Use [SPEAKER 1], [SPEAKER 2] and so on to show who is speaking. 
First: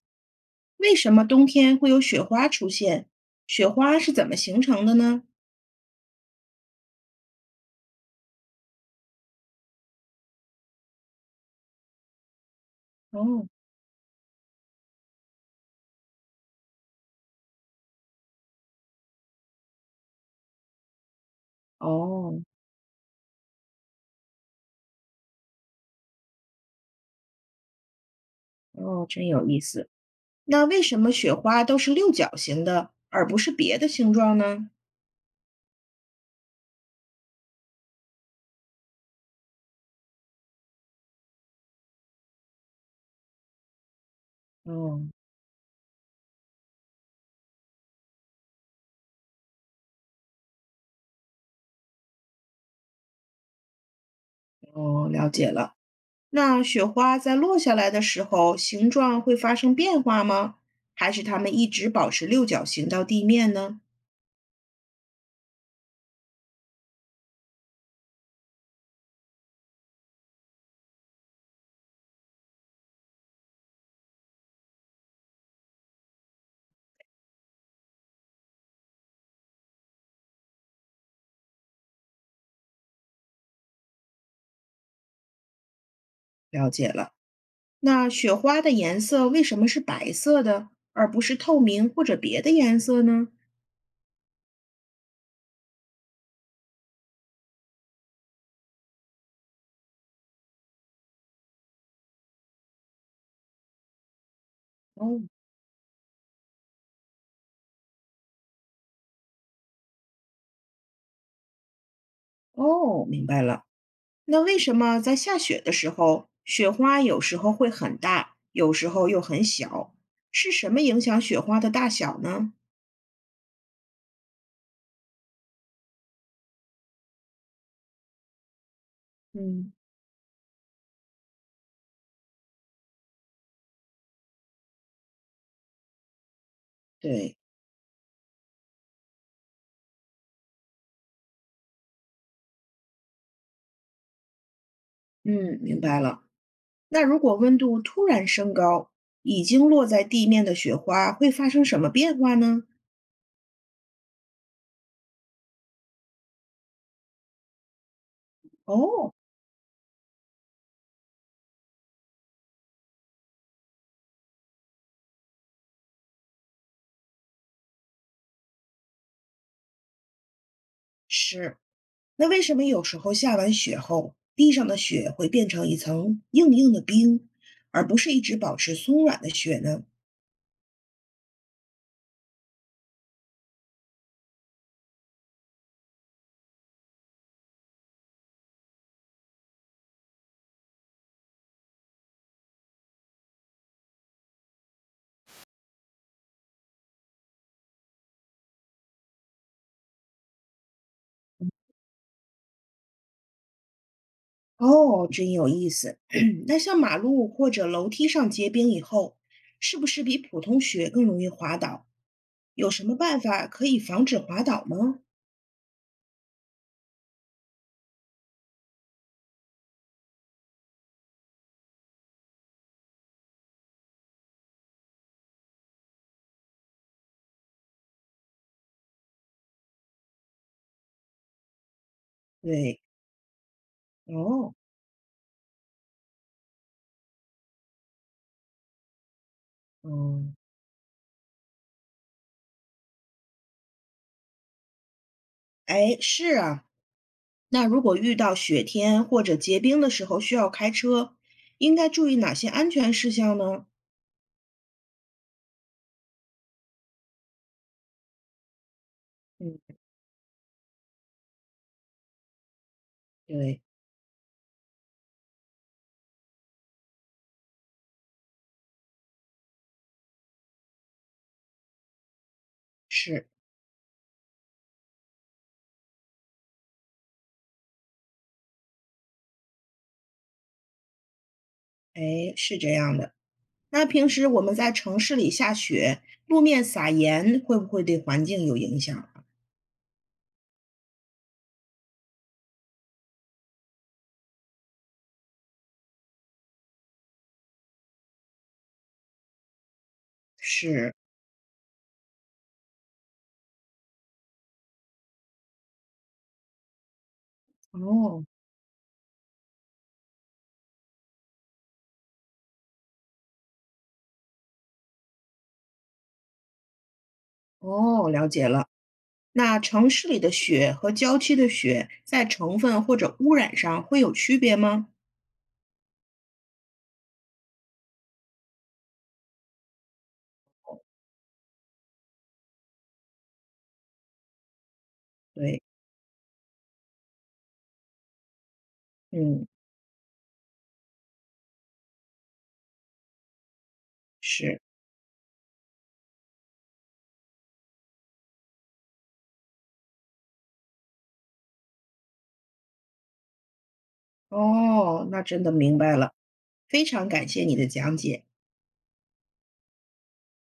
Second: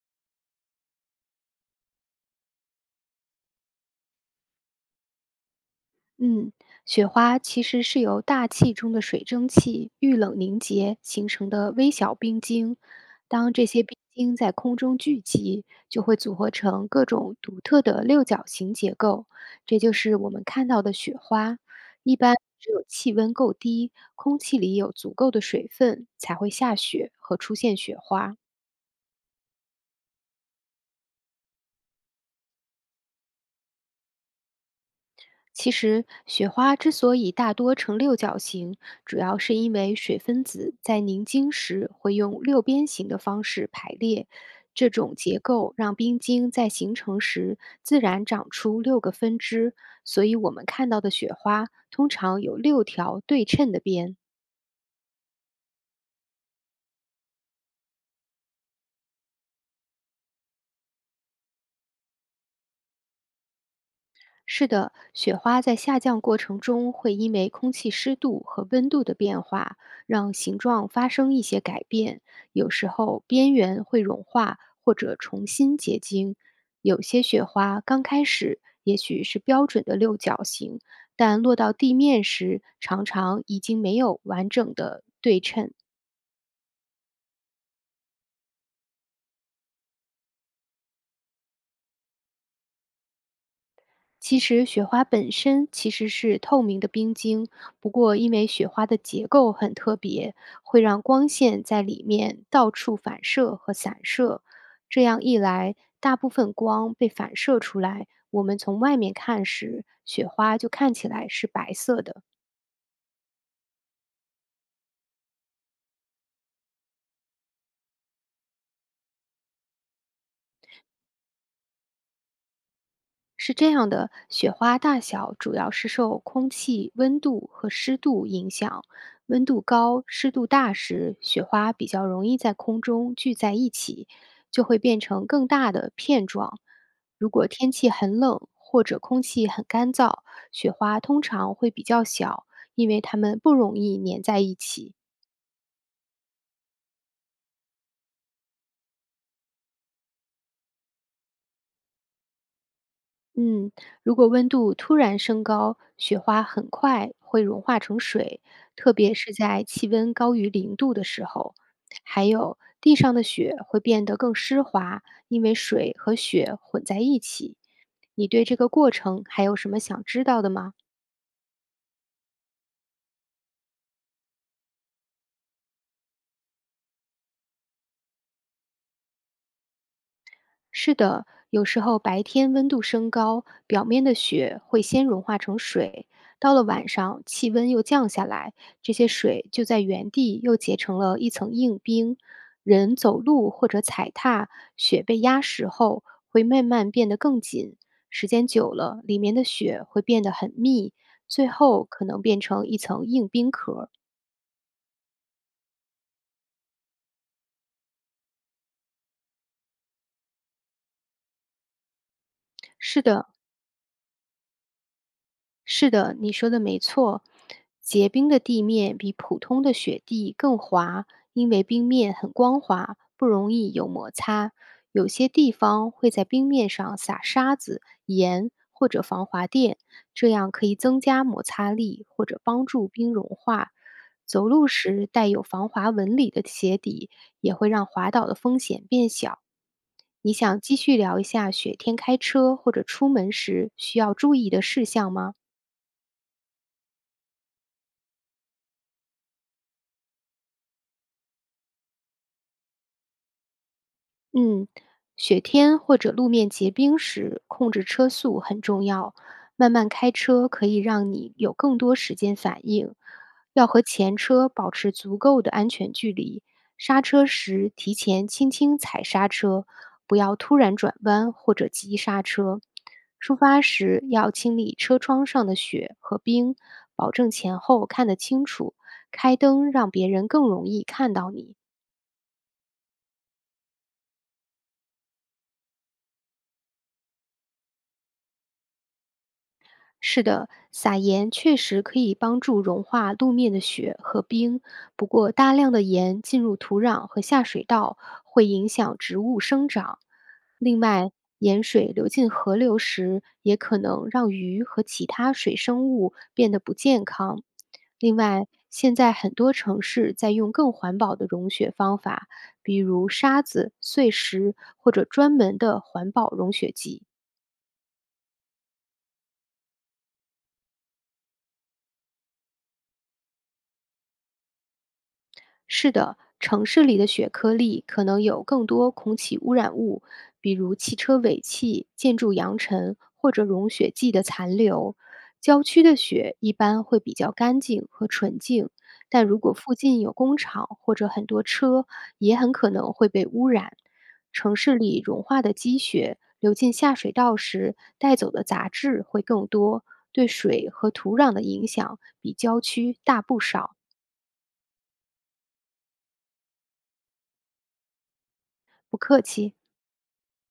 [SPEAKER 1] 为什么冬天会有雪花出现？雪花是怎么形成的呢？
[SPEAKER 2] 嗯，雪花其实是由大气中的水蒸气遇冷凝结形成的微小冰晶。当
[SPEAKER 1] 哦
[SPEAKER 2] 这些冰晶在空中聚集，就会组合成各种独特的六角形结构，这就是我们看到的雪花。一般
[SPEAKER 1] 哦
[SPEAKER 2] 只有气温够低，空气里有足够的水分，才会下雪和出现雪花。
[SPEAKER 1] 哦，真有意思。那为什么雪花都是六角形的，而不是别的形状呢？
[SPEAKER 2] 其实，雪花之所以大多呈六角形，主要是因为水分子在凝晶时会用六边形的方式排列。这
[SPEAKER 1] 哦
[SPEAKER 2] 种结构让冰晶在形成时自然长出六个分支，所以我们看到的雪花通常有六条对称的边。
[SPEAKER 1] 哦，了解了。那雪花在落下来的时候，形状会发生变化吗？还是它们一直保持六角形到地面呢？
[SPEAKER 2] 是的，雪花在下降过程中会因为空气湿度和温度的变化，让形状发生一些改变。有时候边缘会融化或者重新结晶。有些雪花刚开始也许是标准的六角形，但落到地面时，常常已经没有完整的对称。
[SPEAKER 1] 了解了。那雪花的颜色为什么是白色的，而不是透明或者别的颜色呢？
[SPEAKER 2] 其实雪花本身其实是透明的冰晶，不过因为雪花的结构很特别，会让光线在里面到处反射和散射。这
[SPEAKER 1] 哦
[SPEAKER 2] 样一来，大部分光被反射出来，我们从外面看时，雪花就看起来是白色的。
[SPEAKER 1] 哦，明白了。那为什么在下雪的时候，雪花有时候会很大，有时候又很小？是什么影响雪花的大小呢？
[SPEAKER 2] 是这样的，雪花大小主要是受空气温度和湿度影响。温度
[SPEAKER 1] 嗯，
[SPEAKER 2] 高、湿度大时，雪花比较容易在空中聚在一起，就会变成更大的片状。如
[SPEAKER 1] 对，
[SPEAKER 2] 果天气很冷或者空气很干燥，雪花通常会比较小，因为它们不容易粘在一起。
[SPEAKER 1] 嗯，明白了。那如果温度突然升高，已经落在地面的雪花会发生什么变化呢？
[SPEAKER 2] 嗯，如果温度突然升高，雪花很快会融化成水，特
[SPEAKER 1] 哦，
[SPEAKER 2] 别是在气温高于零度的时候。还有，地上的雪会变得更湿滑，因为水和雪混在一起。你对这个过程还有什么想知道的吗？
[SPEAKER 1] 是。那为什么有时候下完雪后，地上的雪会变成一层硬硬的冰，而不是一直保持松软的雪呢？
[SPEAKER 2] 是的，有时候白天温度升高，表面的雪会先融化成水，到了晚上气温又降下来，这些水就在原地又结成了一层硬冰。人走路或者踩踏，雪被压实后会慢慢变得更紧，时间久了，里面的雪会变得很密，最后可能变成一层硬冰壳儿。
[SPEAKER 1] 哦，真有意思。那像马路或者楼梯上结冰以后，是不是比普通雪更容易滑倒？有什么
[SPEAKER 2] 是
[SPEAKER 1] 办
[SPEAKER 2] 的，
[SPEAKER 1] 法可以防止滑倒吗？
[SPEAKER 2] 是的，你说的没错。结冰的地面比普通的雪地更滑，因为冰面很光滑，不容易有摩擦。有些地方会在冰面上撒沙子、盐或者防滑垫，这样可以增加摩擦力或者帮
[SPEAKER 1] 对，
[SPEAKER 2] 助冰融化。走
[SPEAKER 1] 哦，
[SPEAKER 2] 路时带有防滑纹理的鞋底也会让滑倒的风险变小。你
[SPEAKER 1] 嗯，
[SPEAKER 2] 想继续聊一下雪天开车或者出门时需要注意的事项吗？
[SPEAKER 1] 哎，是啊。那如果遇到雪天或者结冰的时候需要开车，应该注意哪些安全事项呢？
[SPEAKER 2] 嗯，雪天或者路面结冰时，控制车速很重要。
[SPEAKER 1] 嗯，
[SPEAKER 2] 慢慢开车可以让你有更多时间反应，
[SPEAKER 1] 对，
[SPEAKER 2] 要和前车保持足够的安全距离。刹车时提前轻轻踩刹车，不要突然转弯或者急刹车。
[SPEAKER 1] 是，
[SPEAKER 2] 出发时要清理车窗上的雪和冰，保证前后看得清楚。开灯让别人更容易看到你。
[SPEAKER 1] 哎，是这样的。那平时我们在城市里下雪，路面撒盐会不会对环境有影响啊？
[SPEAKER 2] 是的，撒盐确实可以帮助融化路面的雪和冰，不过大量的盐进入土壤和下水道会影响植物生长。另
[SPEAKER 1] 是，
[SPEAKER 2] 外，盐水流进河流时，也可能让鱼和其他水生物变得不健康。另
[SPEAKER 1] 哦，
[SPEAKER 2] 外，现在很多城市在用更环保的融雪方法，比如沙子、碎石或者专门的环保融雪剂。
[SPEAKER 1] 哦，了解了。那城市里的雪和郊区的雪在成分或者污染上会有区别吗？
[SPEAKER 2] 是的，城市里的雪颗粒可能有更多空气污染物，比如汽车尾气、建筑扬尘或者融雪剂的残留。
[SPEAKER 1] 对，
[SPEAKER 2] 郊区的雪一般会比较干净和纯净，但如
[SPEAKER 1] 嗯，
[SPEAKER 2] 果附近有工厂或者很多车，也很可能会被污染。城
[SPEAKER 1] 是。
[SPEAKER 2] 市里融化的积雪流进下水道时带走的杂质会更多，对水和土壤的影响比郊区大不少。
[SPEAKER 1] 哦，那真的明白了，非常感谢你的讲解。
[SPEAKER 2] 不客气。